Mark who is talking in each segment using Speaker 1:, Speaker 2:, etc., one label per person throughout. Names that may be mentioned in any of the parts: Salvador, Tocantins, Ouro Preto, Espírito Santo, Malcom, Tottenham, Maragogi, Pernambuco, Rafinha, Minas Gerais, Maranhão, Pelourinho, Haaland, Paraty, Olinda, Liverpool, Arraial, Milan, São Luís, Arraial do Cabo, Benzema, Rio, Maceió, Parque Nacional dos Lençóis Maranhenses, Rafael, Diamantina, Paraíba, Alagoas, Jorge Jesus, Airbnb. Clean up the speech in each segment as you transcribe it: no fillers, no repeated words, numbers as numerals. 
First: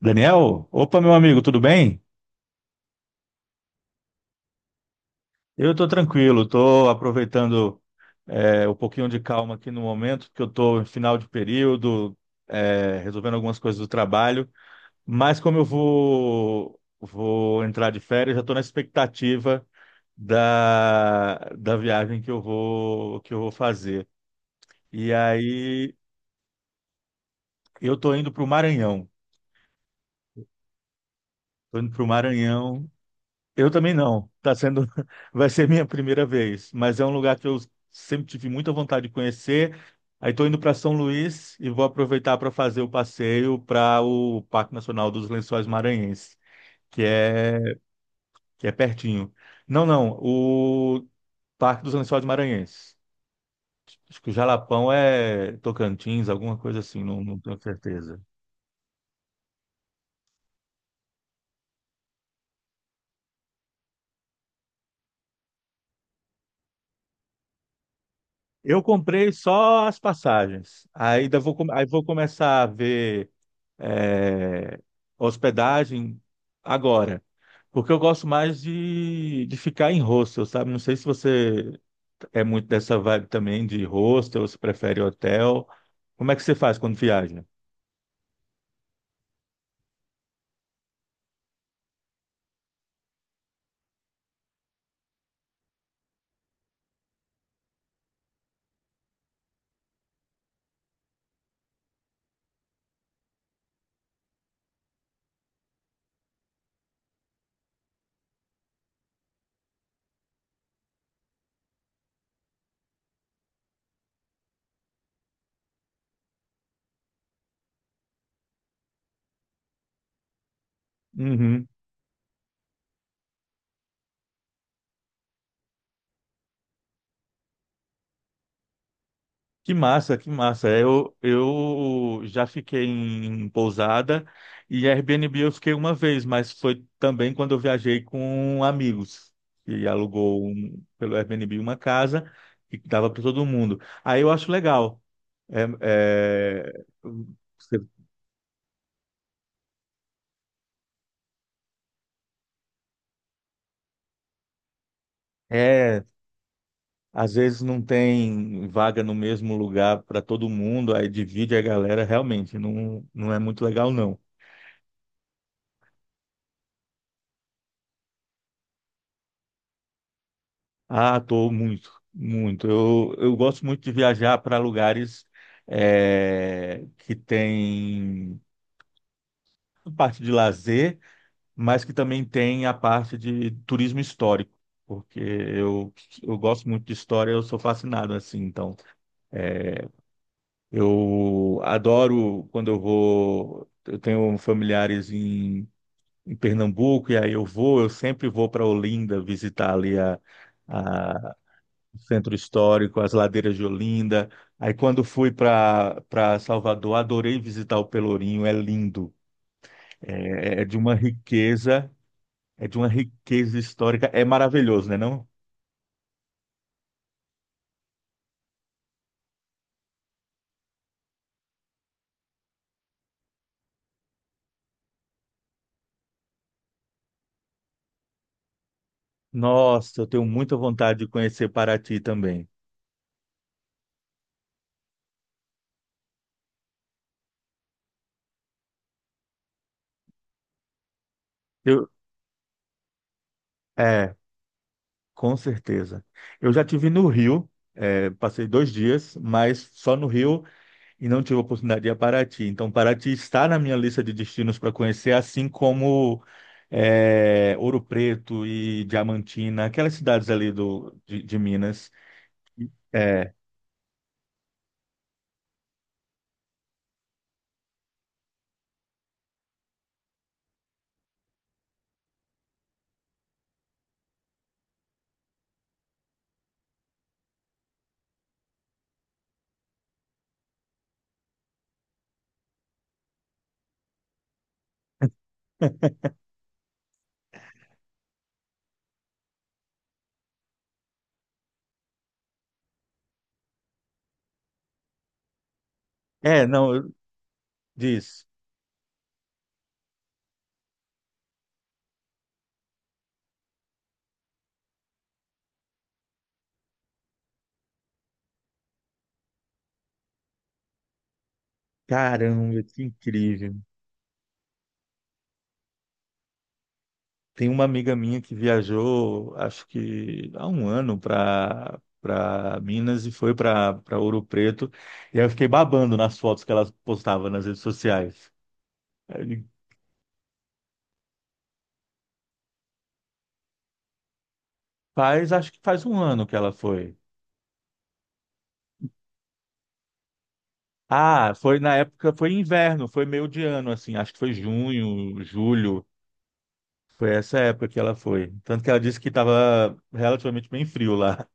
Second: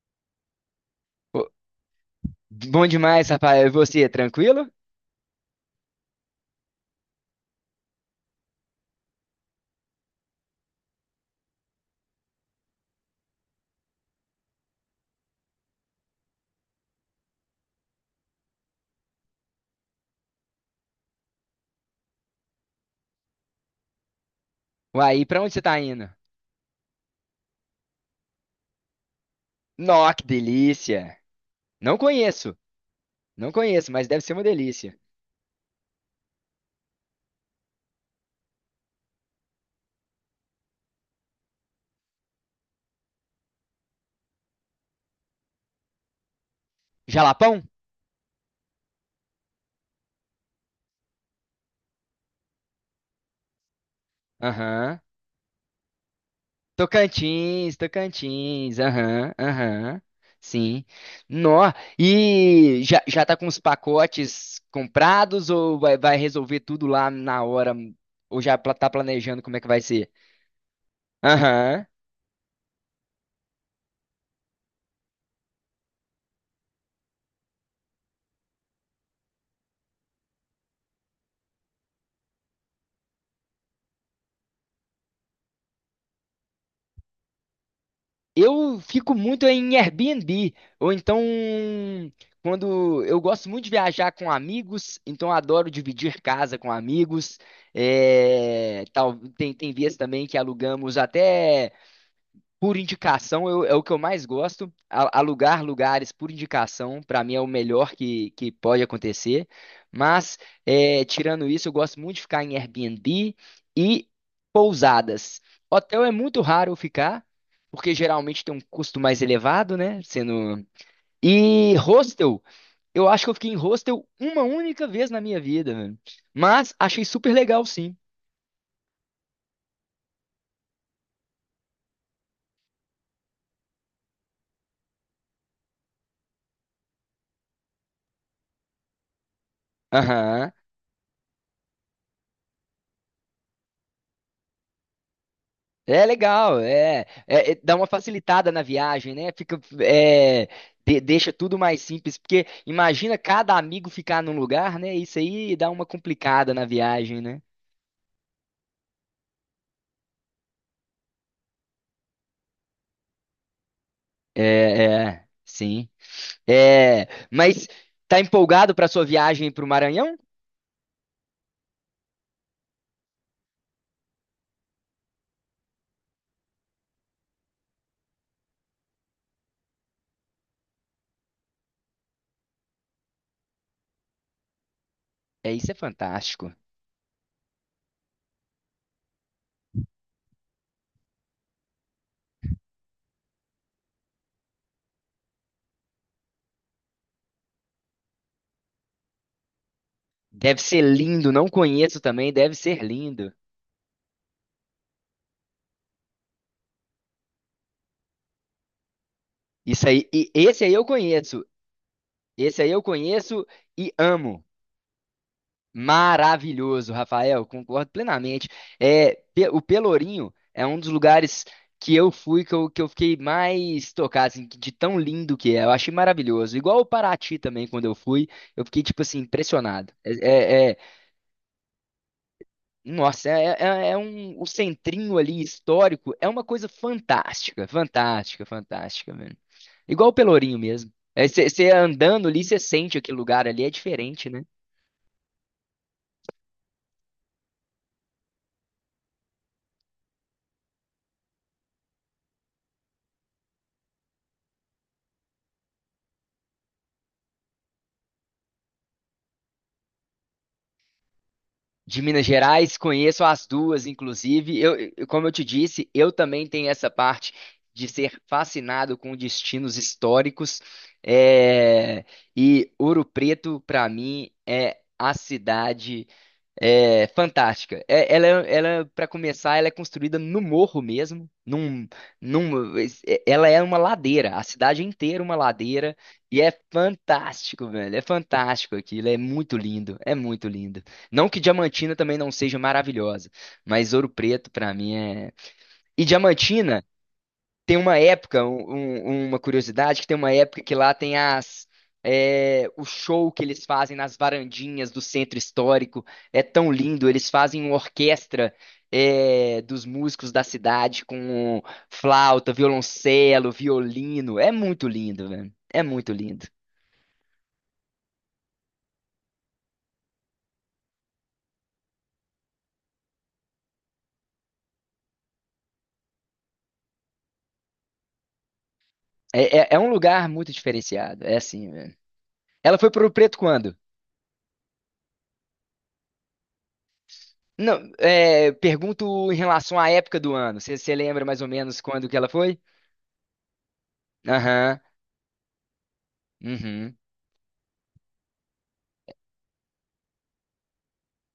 Speaker 1: Daniel, opa, meu amigo,
Speaker 2: Pô,
Speaker 1: tudo bem?
Speaker 2: bom demais, Rafael. E você, tranquilo?
Speaker 1: Eu estou tranquilo, estou aproveitando um pouquinho de calma aqui no momento, porque eu estou em final de período, resolvendo algumas coisas do trabalho, mas como eu vou entrar de férias, já estou na expectativa da viagem que eu vou fazer. E
Speaker 2: Uai, e pra onde você tá
Speaker 1: aí
Speaker 2: indo?
Speaker 1: eu estou indo para o Maranhão,
Speaker 2: Nó, que delícia!
Speaker 1: estou indo
Speaker 2: Não
Speaker 1: para o
Speaker 2: conheço,
Speaker 1: Maranhão
Speaker 2: não
Speaker 1: Eu
Speaker 2: conheço,
Speaker 1: também
Speaker 2: mas deve
Speaker 1: não.
Speaker 2: ser uma
Speaker 1: Tá sendo,
Speaker 2: delícia.
Speaker 1: vai ser minha primeira vez, mas é um lugar que eu sempre tive muita vontade de conhecer. Aí estou indo para São Luís e vou aproveitar para fazer o passeio para o Parque Nacional dos Lençóis Maranhenses, que é
Speaker 2: Jalapão?
Speaker 1: que é pertinho. Não, não, o Parque dos Lençóis Maranhenses. Acho que o Jalapão
Speaker 2: Aham.
Speaker 1: é Tocantins, alguma coisa assim, não, não tenho
Speaker 2: Tocantins,
Speaker 1: certeza.
Speaker 2: Tocantins, aham, aham. Sim. Nó, e já, já tá com os pacotes comprados ou vai, vai resolver tudo lá na hora? Ou
Speaker 1: Eu
Speaker 2: tá
Speaker 1: comprei
Speaker 2: planejando como é que vai
Speaker 1: só as
Speaker 2: ser?
Speaker 1: passagens. Aí
Speaker 2: Aham.
Speaker 1: vou começar a ver é, hospedagem agora. Porque eu gosto mais de ficar em hostel, sabe? Não sei se você é muito dessa vibe também de hostel, se prefere hotel. Como é que você faz quando viaja?
Speaker 2: Eu fico muito em Airbnb, ou então quando eu gosto muito de viajar com amigos, então eu adoro dividir casa com amigos. É, tal, tem vezes também que alugamos até por indicação é o que eu mais gosto. Alugar lugares por indicação, para mim, é o melhor que pode acontecer. Mas, é, tirando isso, eu gosto muito de ficar em Airbnb e pousadas. Hotel é muito raro eu ficar, porque geralmente tem um custo mais elevado, né? Sendo...
Speaker 1: Uhum.
Speaker 2: E hostel, eu acho que eu fiquei em hostel uma única vez na minha vida, mano. Mas achei super legal, sim.
Speaker 1: Que massa, que massa. É, eu já fiquei em pousada e Airbnb eu fiquei uma vez, mas foi também quando eu viajei com amigos e
Speaker 2: Aham.
Speaker 1: pelo Airbnb uma casa e dava para todo mundo. Aí eu acho legal. É,
Speaker 2: É legal,
Speaker 1: é,
Speaker 2: é, dá
Speaker 1: você-
Speaker 2: uma facilitada na viagem, né? Fica, é, deixa tudo mais simples, porque imagina cada amigo ficar num lugar, né? Isso aí dá uma
Speaker 1: é,
Speaker 2: complicada na viagem,
Speaker 1: às
Speaker 2: né?
Speaker 1: vezes não tem vaga no mesmo lugar para todo mundo, aí divide a galera, realmente não, não é muito legal, não.
Speaker 2: É, é, sim. É, mas tá empolgado para sua viagem para o Maranhão?
Speaker 1: Ah, tô muito, muito. Eu gosto muito de viajar para lugares que tem a parte de lazer, mas que também tem a parte de turismo histórico, porque
Speaker 2: É, isso é
Speaker 1: eu, eu
Speaker 2: fantástico.
Speaker 1: gosto muito de história, eu sou fascinado assim. Então, eu adoro quando eu vou. Eu tenho familiares em Pernambuco, e aí eu vou, eu sempre vou para Olinda visitar ali a
Speaker 2: Deve ser lindo,
Speaker 1: a
Speaker 2: não conheço também,
Speaker 1: centro
Speaker 2: deve ser
Speaker 1: histórico, as
Speaker 2: lindo.
Speaker 1: ladeiras de Olinda. Aí quando fui para Salvador, adorei visitar o Pelourinho, é lindo.
Speaker 2: Isso aí,
Speaker 1: É,
Speaker 2: e
Speaker 1: é
Speaker 2: esse
Speaker 1: é
Speaker 2: aí
Speaker 1: de
Speaker 2: eu
Speaker 1: uma
Speaker 2: conheço,
Speaker 1: riqueza,
Speaker 2: esse
Speaker 1: é
Speaker 2: aí
Speaker 1: de
Speaker 2: eu
Speaker 1: uma
Speaker 2: conheço
Speaker 1: riqueza
Speaker 2: e
Speaker 1: histórica, é
Speaker 2: amo.
Speaker 1: maravilhoso, né, não?
Speaker 2: Maravilhoso, Rafael, concordo plenamente. É, o Pelourinho é um dos lugares que eu fui que eu fiquei mais tocado, assim, de tão lindo que é. Eu achei maravilhoso. Igual o Paraty também, quando eu fui, eu fiquei, tipo assim, impressionado.
Speaker 1: Nossa, eu
Speaker 2: É,
Speaker 1: tenho muita
Speaker 2: é- é-
Speaker 1: vontade de conhecer Paraty também.
Speaker 2: nossa, é, é um, o centrinho ali histórico é uma coisa fantástica, fantástica, fantástica, velho. Igual o Pelourinho mesmo. Você
Speaker 1: Eu,
Speaker 2: andando ali, você sente aquele lugar ali, é
Speaker 1: é,
Speaker 2: diferente, né?
Speaker 1: com certeza. Eu já tive no Rio, é, passei dois dias, mas só no Rio e não tive oportunidade de ir a Paraty. Então, Paraty está na minha lista de destinos para conhecer, assim como Ouro Preto e Diamantina, aquelas cidades ali de Minas.
Speaker 2: De Minas Gerais, conheço
Speaker 1: É,
Speaker 2: as duas, inclusive. Eu, como eu te disse, eu também tenho essa parte de ser fascinado com destinos históricos. É, e Ouro Preto, para mim, é a cidade. É fantástica. Ela, é, ela para começar, ela é construída no morro mesmo, num, ela é uma ladeira, a cidade inteira uma ladeira e é fantástico, velho. É fantástico aquilo, é muito lindo, é muito lindo. Não que Diamantina também não seja maravilhosa, mas Ouro Preto pra mim é. E
Speaker 1: é, não,
Speaker 2: Diamantina
Speaker 1: eu-
Speaker 2: tem uma
Speaker 1: Diz.
Speaker 2: época, uma curiosidade, que tem uma época que lá tem as é, o show que eles fazem nas varandinhas do centro histórico. É tão lindo, eles fazem uma orquestra é, dos músicos da cidade com flauta,
Speaker 1: Caramba, que
Speaker 2: violoncelo,
Speaker 1: incrível.
Speaker 2: violino. É muito lindo, velho. É muito lindo.
Speaker 1: Tem uma amiga minha que viajou, acho que há um ano, para Minas e foi para Ouro Preto. E aí eu fiquei babando nas fotos que ela postava nas redes sociais. Ele
Speaker 2: É, é um lugar muito diferenciado. É assim, velho. Ela foi pro Preto quando?
Speaker 1: Faz, acho que faz um ano que ela foi.
Speaker 2: Não, é, pergunto em relação à época do ano. Você lembra
Speaker 1: Ah,
Speaker 2: mais ou
Speaker 1: foi na
Speaker 2: menos quando
Speaker 1: época,
Speaker 2: que ela
Speaker 1: foi
Speaker 2: foi?
Speaker 1: inverno, foi meio de ano, assim, acho que foi
Speaker 2: Aham.
Speaker 1: junho, julho,
Speaker 2: Uhum.
Speaker 1: foi essa época que ela foi. Tanto que ela disse que estava relativamente bem frio lá.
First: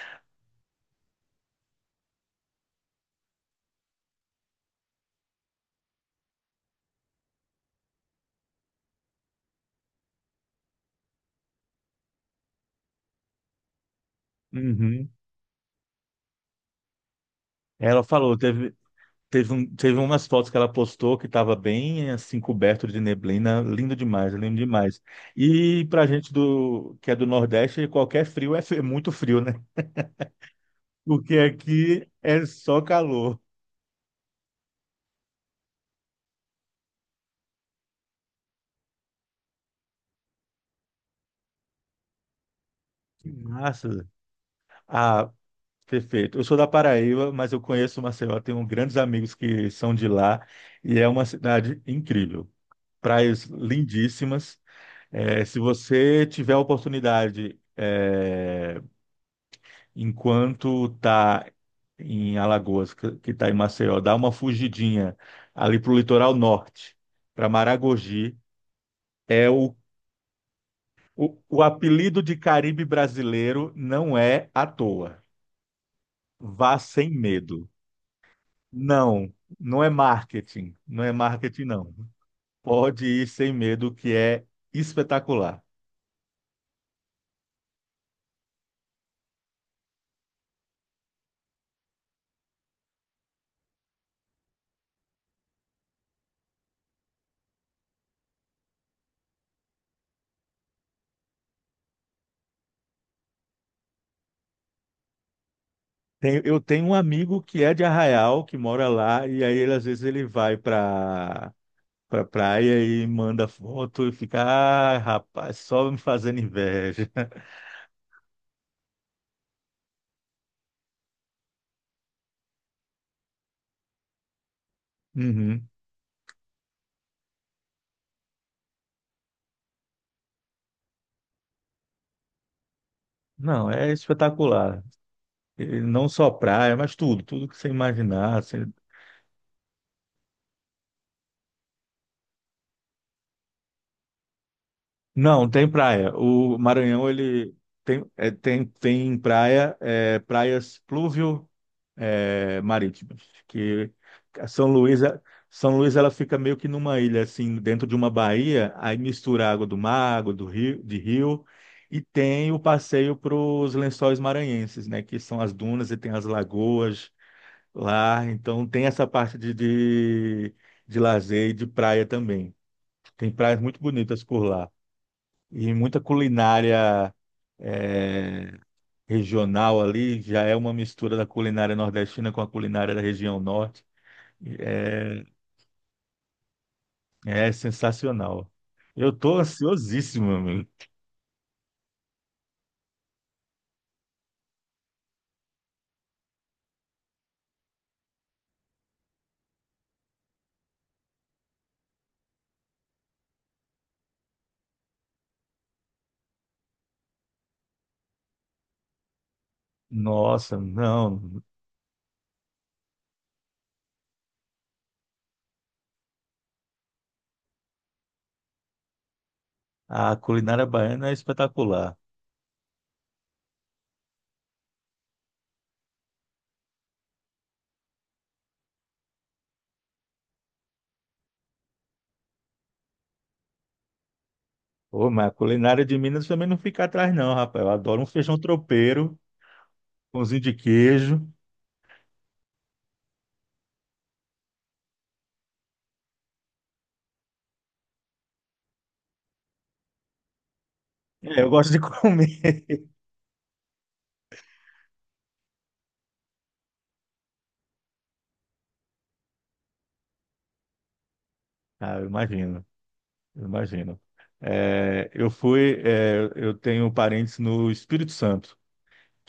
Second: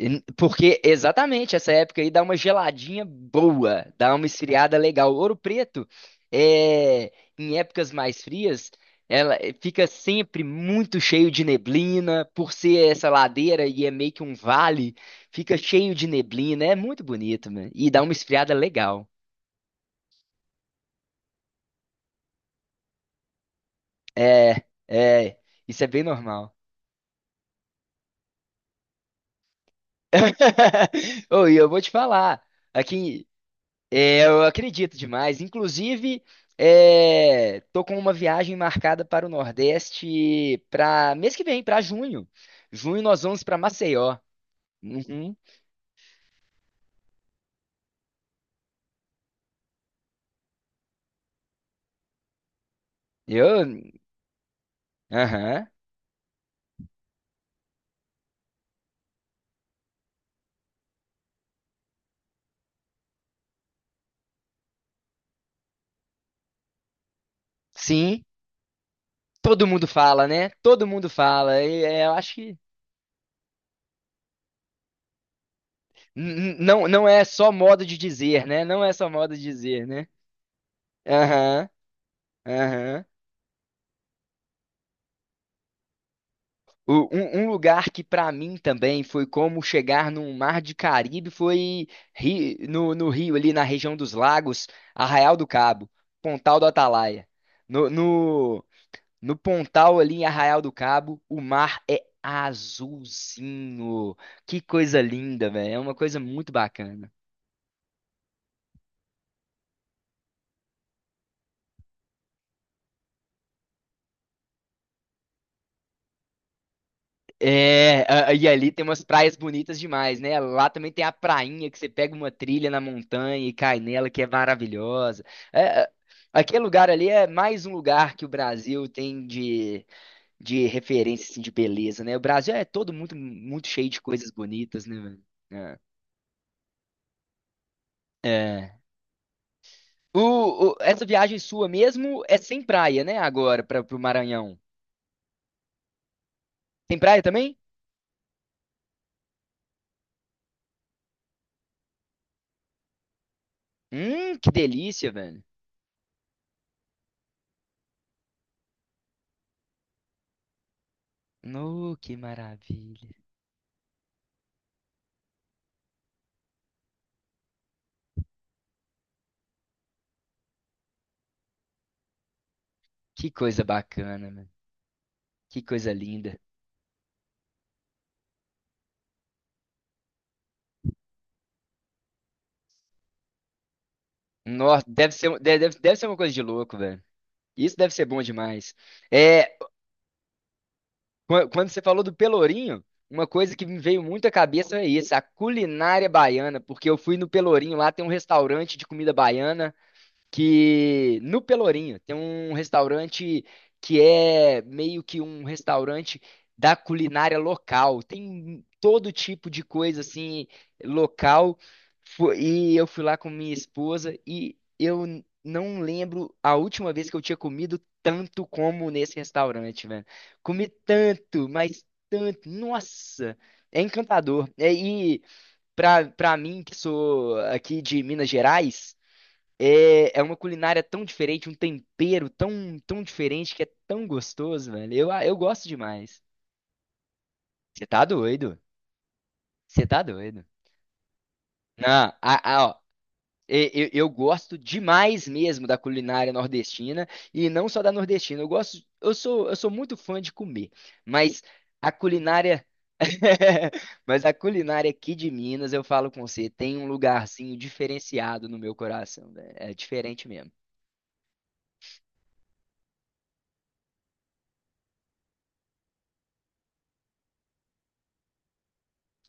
Speaker 2: Porque exatamente essa época aí dá uma geladinha boa, dá uma esfriada legal. Ouro Preto, é, em épocas mais frias, ela fica sempre muito cheio de neblina, por ser essa ladeira e é meio que um vale,
Speaker 1: Uhum.
Speaker 2: fica cheio de neblina, é muito bonito, mano. E
Speaker 1: Ela
Speaker 2: dá uma
Speaker 1: falou,
Speaker 2: esfriada legal.
Speaker 1: teve umas fotos que ela postou que estava bem, assim, coberto de neblina, lindo demais, lindo
Speaker 2: É,
Speaker 1: demais.
Speaker 2: é, isso
Speaker 1: E
Speaker 2: é bem
Speaker 1: pra gente
Speaker 2: normal.
Speaker 1: do, que é do Nordeste, qualquer frio é muito frio, né? Porque
Speaker 2: Ô, e eu vou te
Speaker 1: aqui
Speaker 2: falar,
Speaker 1: é só
Speaker 2: aqui
Speaker 1: calor.
Speaker 2: é, eu acredito demais. Inclusive, é, tô com uma viagem marcada para o Nordeste para mês que vem, para junho. Junho nós
Speaker 1: Que
Speaker 2: vamos para
Speaker 1: massa!
Speaker 2: Maceió.
Speaker 1: Ah,
Speaker 2: Uhum.
Speaker 1: perfeito. Eu sou da Paraíba, mas eu conheço Maceió, tenho grandes amigos que são de lá e é uma cidade incrível. Praias
Speaker 2: Eu,
Speaker 1: lindíssimas. Se
Speaker 2: aham.
Speaker 1: você tiver a oportunidade, enquanto está em Alagoas, que está em Maceió, dá uma fugidinha ali para o litoral norte, para
Speaker 2: Sim,
Speaker 1: Maragogi. É
Speaker 2: todo
Speaker 1: o,
Speaker 2: mundo fala, né? Todo mundo
Speaker 1: o
Speaker 2: fala. E, é, eu
Speaker 1: apelido de
Speaker 2: acho que
Speaker 1: Caribe brasileiro não é à toa. Vá
Speaker 2: não
Speaker 1: sem
Speaker 2: não é só
Speaker 1: medo.
Speaker 2: modo de dizer, né? Não é só
Speaker 1: Não,
Speaker 2: modo de
Speaker 1: não
Speaker 2: dizer,
Speaker 1: é
Speaker 2: né?
Speaker 1: marketing. Não é marketing,
Speaker 2: Aham,
Speaker 1: não.
Speaker 2: aham.
Speaker 1: Pode ir sem medo, que é espetacular.
Speaker 2: Um, um lugar que pra mim também foi como chegar num mar de Caribe foi no, no Rio, ali na região dos Lagos, Arraial do Cabo, Pontal do Atalaia. No, no, no Pontal ali em Arraial do Cabo, o mar é azulzinho. Que coisa linda, velho. É uma coisa muito
Speaker 1: Eu tenho um
Speaker 2: bacana.
Speaker 1: amigo que é de Arraial, que mora lá, e aí ele, às vezes ele vai para pra pra praia e manda foto e fica, ah, rapaz, só me fazendo inveja.
Speaker 2: É, e ali tem umas praias bonitas demais, né? Lá também tem a prainha que você pega uma trilha na montanha e cai nela, que é maravilhosa.
Speaker 1: Uhum.
Speaker 2: É, é, aquele lugar ali é mais um lugar que o Brasil tem de referência, assim, de beleza, né? O Brasil é todo muito, muito
Speaker 1: Não,
Speaker 2: cheio
Speaker 1: é
Speaker 2: de coisas
Speaker 1: espetacular.
Speaker 2: bonitas, né, velho? É.
Speaker 1: E não só praia, mas tudo, tudo que você imaginar.
Speaker 2: É. O, essa viagem sua mesmo é sem praia, né? Agora, para pro Maranhão.
Speaker 1: Não, tem praia. O
Speaker 2: Tem
Speaker 1: Maranhão,
Speaker 2: praia
Speaker 1: ele
Speaker 2: também?
Speaker 1: tem, é, tem praia, é, praias pluvio, é, marítimas, que a
Speaker 2: Que
Speaker 1: São Luís,
Speaker 2: delícia,
Speaker 1: é,
Speaker 2: velho.
Speaker 1: São Luís ela fica meio que numa ilha assim, dentro de uma baía, aí mistura a água do mar, água do rio,
Speaker 2: No,
Speaker 1: e
Speaker 2: que
Speaker 1: tem o
Speaker 2: maravilha.
Speaker 1: passeio para os Lençóis Maranhenses, né, que são as dunas e tem as lagoas lá, então tem essa parte de lazer e de praia também.
Speaker 2: Que
Speaker 1: Tem praias
Speaker 2: coisa
Speaker 1: muito bonitas
Speaker 2: bacana,
Speaker 1: por
Speaker 2: velho.
Speaker 1: lá
Speaker 2: Que
Speaker 1: e
Speaker 2: coisa
Speaker 1: muita
Speaker 2: linda.
Speaker 1: culinária é, regional ali, já é uma mistura da culinária nordestina com a culinária da região norte.
Speaker 2: Nossa, deve
Speaker 1: É,
Speaker 2: ser, deve, deve ser uma coisa de louco, velho.
Speaker 1: é
Speaker 2: Isso deve ser bom
Speaker 1: sensacional.
Speaker 2: demais.
Speaker 1: Eu tô
Speaker 2: É,
Speaker 1: ansiosíssimo, amigo.
Speaker 2: quando você falou do Pelourinho, uma coisa que me veio muito à cabeça é isso, a culinária baiana, porque eu fui no Pelourinho, lá tem um restaurante de comida baiana. Que no Pelourinho tem um restaurante que é meio que um restaurante da culinária local. Tem todo tipo de coisa assim
Speaker 1: Nossa, não.
Speaker 2: local. E eu fui lá com minha esposa e eu não lembro a última vez que eu tinha comido tanto como nesse restaurante, velho.
Speaker 1: A culinária
Speaker 2: Comi
Speaker 1: baiana é
Speaker 2: tanto, mas
Speaker 1: espetacular.
Speaker 2: tanto. Nossa, é encantador. É, e para para mim que sou aqui de Minas Gerais, é, é uma culinária tão diferente, um tempero tão, tão diferente que é tão gostoso, velho.
Speaker 1: Ô,
Speaker 2: Eu, ah,
Speaker 1: mas a
Speaker 2: eu gosto
Speaker 1: culinária de
Speaker 2: demais.
Speaker 1: Minas também não fica atrás, não, rapaz. Eu
Speaker 2: Você
Speaker 1: adoro
Speaker 2: tá
Speaker 1: um feijão
Speaker 2: doido?
Speaker 1: tropeiro,
Speaker 2: Você tá
Speaker 1: pãozinho
Speaker 2: doido?
Speaker 1: de queijo.
Speaker 2: Não, a- ó, eu gosto demais mesmo da culinária nordestina e não só da nordestina. Eu gosto, eu sou muito fã de comer,
Speaker 1: É,
Speaker 2: mas
Speaker 1: eu gosto de
Speaker 2: a
Speaker 1: comer.
Speaker 2: culinária, mas a culinária aqui de Minas, eu falo com você, tem um lugarzinho diferenciado no meu coração, velho. É diferente mesmo.
Speaker 1: Ah, eu imagino, eu imagino. Eu fui, é, eu tenho parentes no Espírito Santo.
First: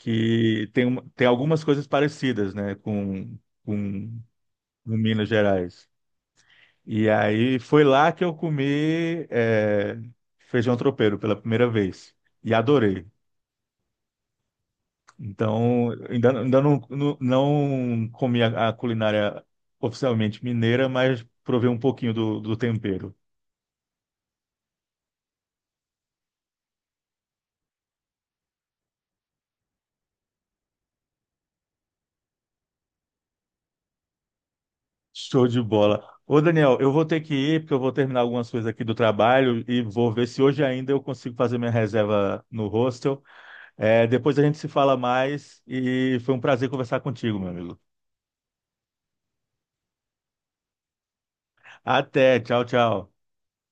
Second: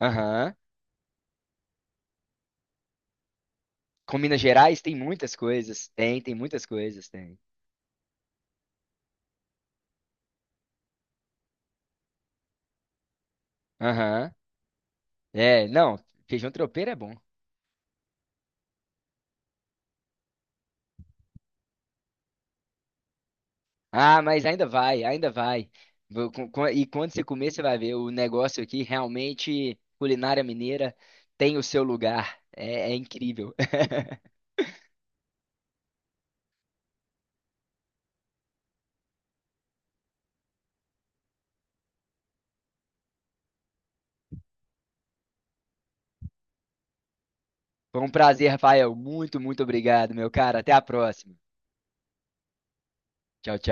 Speaker 2: Aham.
Speaker 1: tem, uma- Tem algumas coisas parecidas, né, com,
Speaker 2: Com Minas Gerais tem
Speaker 1: com Minas
Speaker 2: muitas coisas.
Speaker 1: Gerais.
Speaker 2: Tem, tem muitas
Speaker 1: E
Speaker 2: coisas, tem.
Speaker 1: aí foi lá que eu comi feijão tropeiro pela primeira vez e adorei.
Speaker 2: Aham. É,
Speaker 1: Então,
Speaker 2: não, feijão
Speaker 1: ainda
Speaker 2: tropeiro é bom.
Speaker 1: não comi a culinária oficialmente mineira, mas provei um pouquinho do tempero.
Speaker 2: Ah, mas ainda vai, ainda vai. E quando você comer, você vai ver. O negócio aqui, realmente, culinária mineira tem o seu lugar. É, é incrível.
Speaker 1: Show de bola. Ô, Daniel, eu vou ter que ir, porque eu vou terminar algumas coisas aqui do trabalho e vou ver se hoje ainda eu consigo fazer minha reserva no hostel. É, depois a gente se fala mais e foi um prazer conversar contigo, meu amigo.
Speaker 2: Foi um prazer, Rafael. Muito, muito obrigado, meu cara. Até a próxima.
Speaker 1: Até, tchau, tchau.
Speaker 2: Tchau, tchau.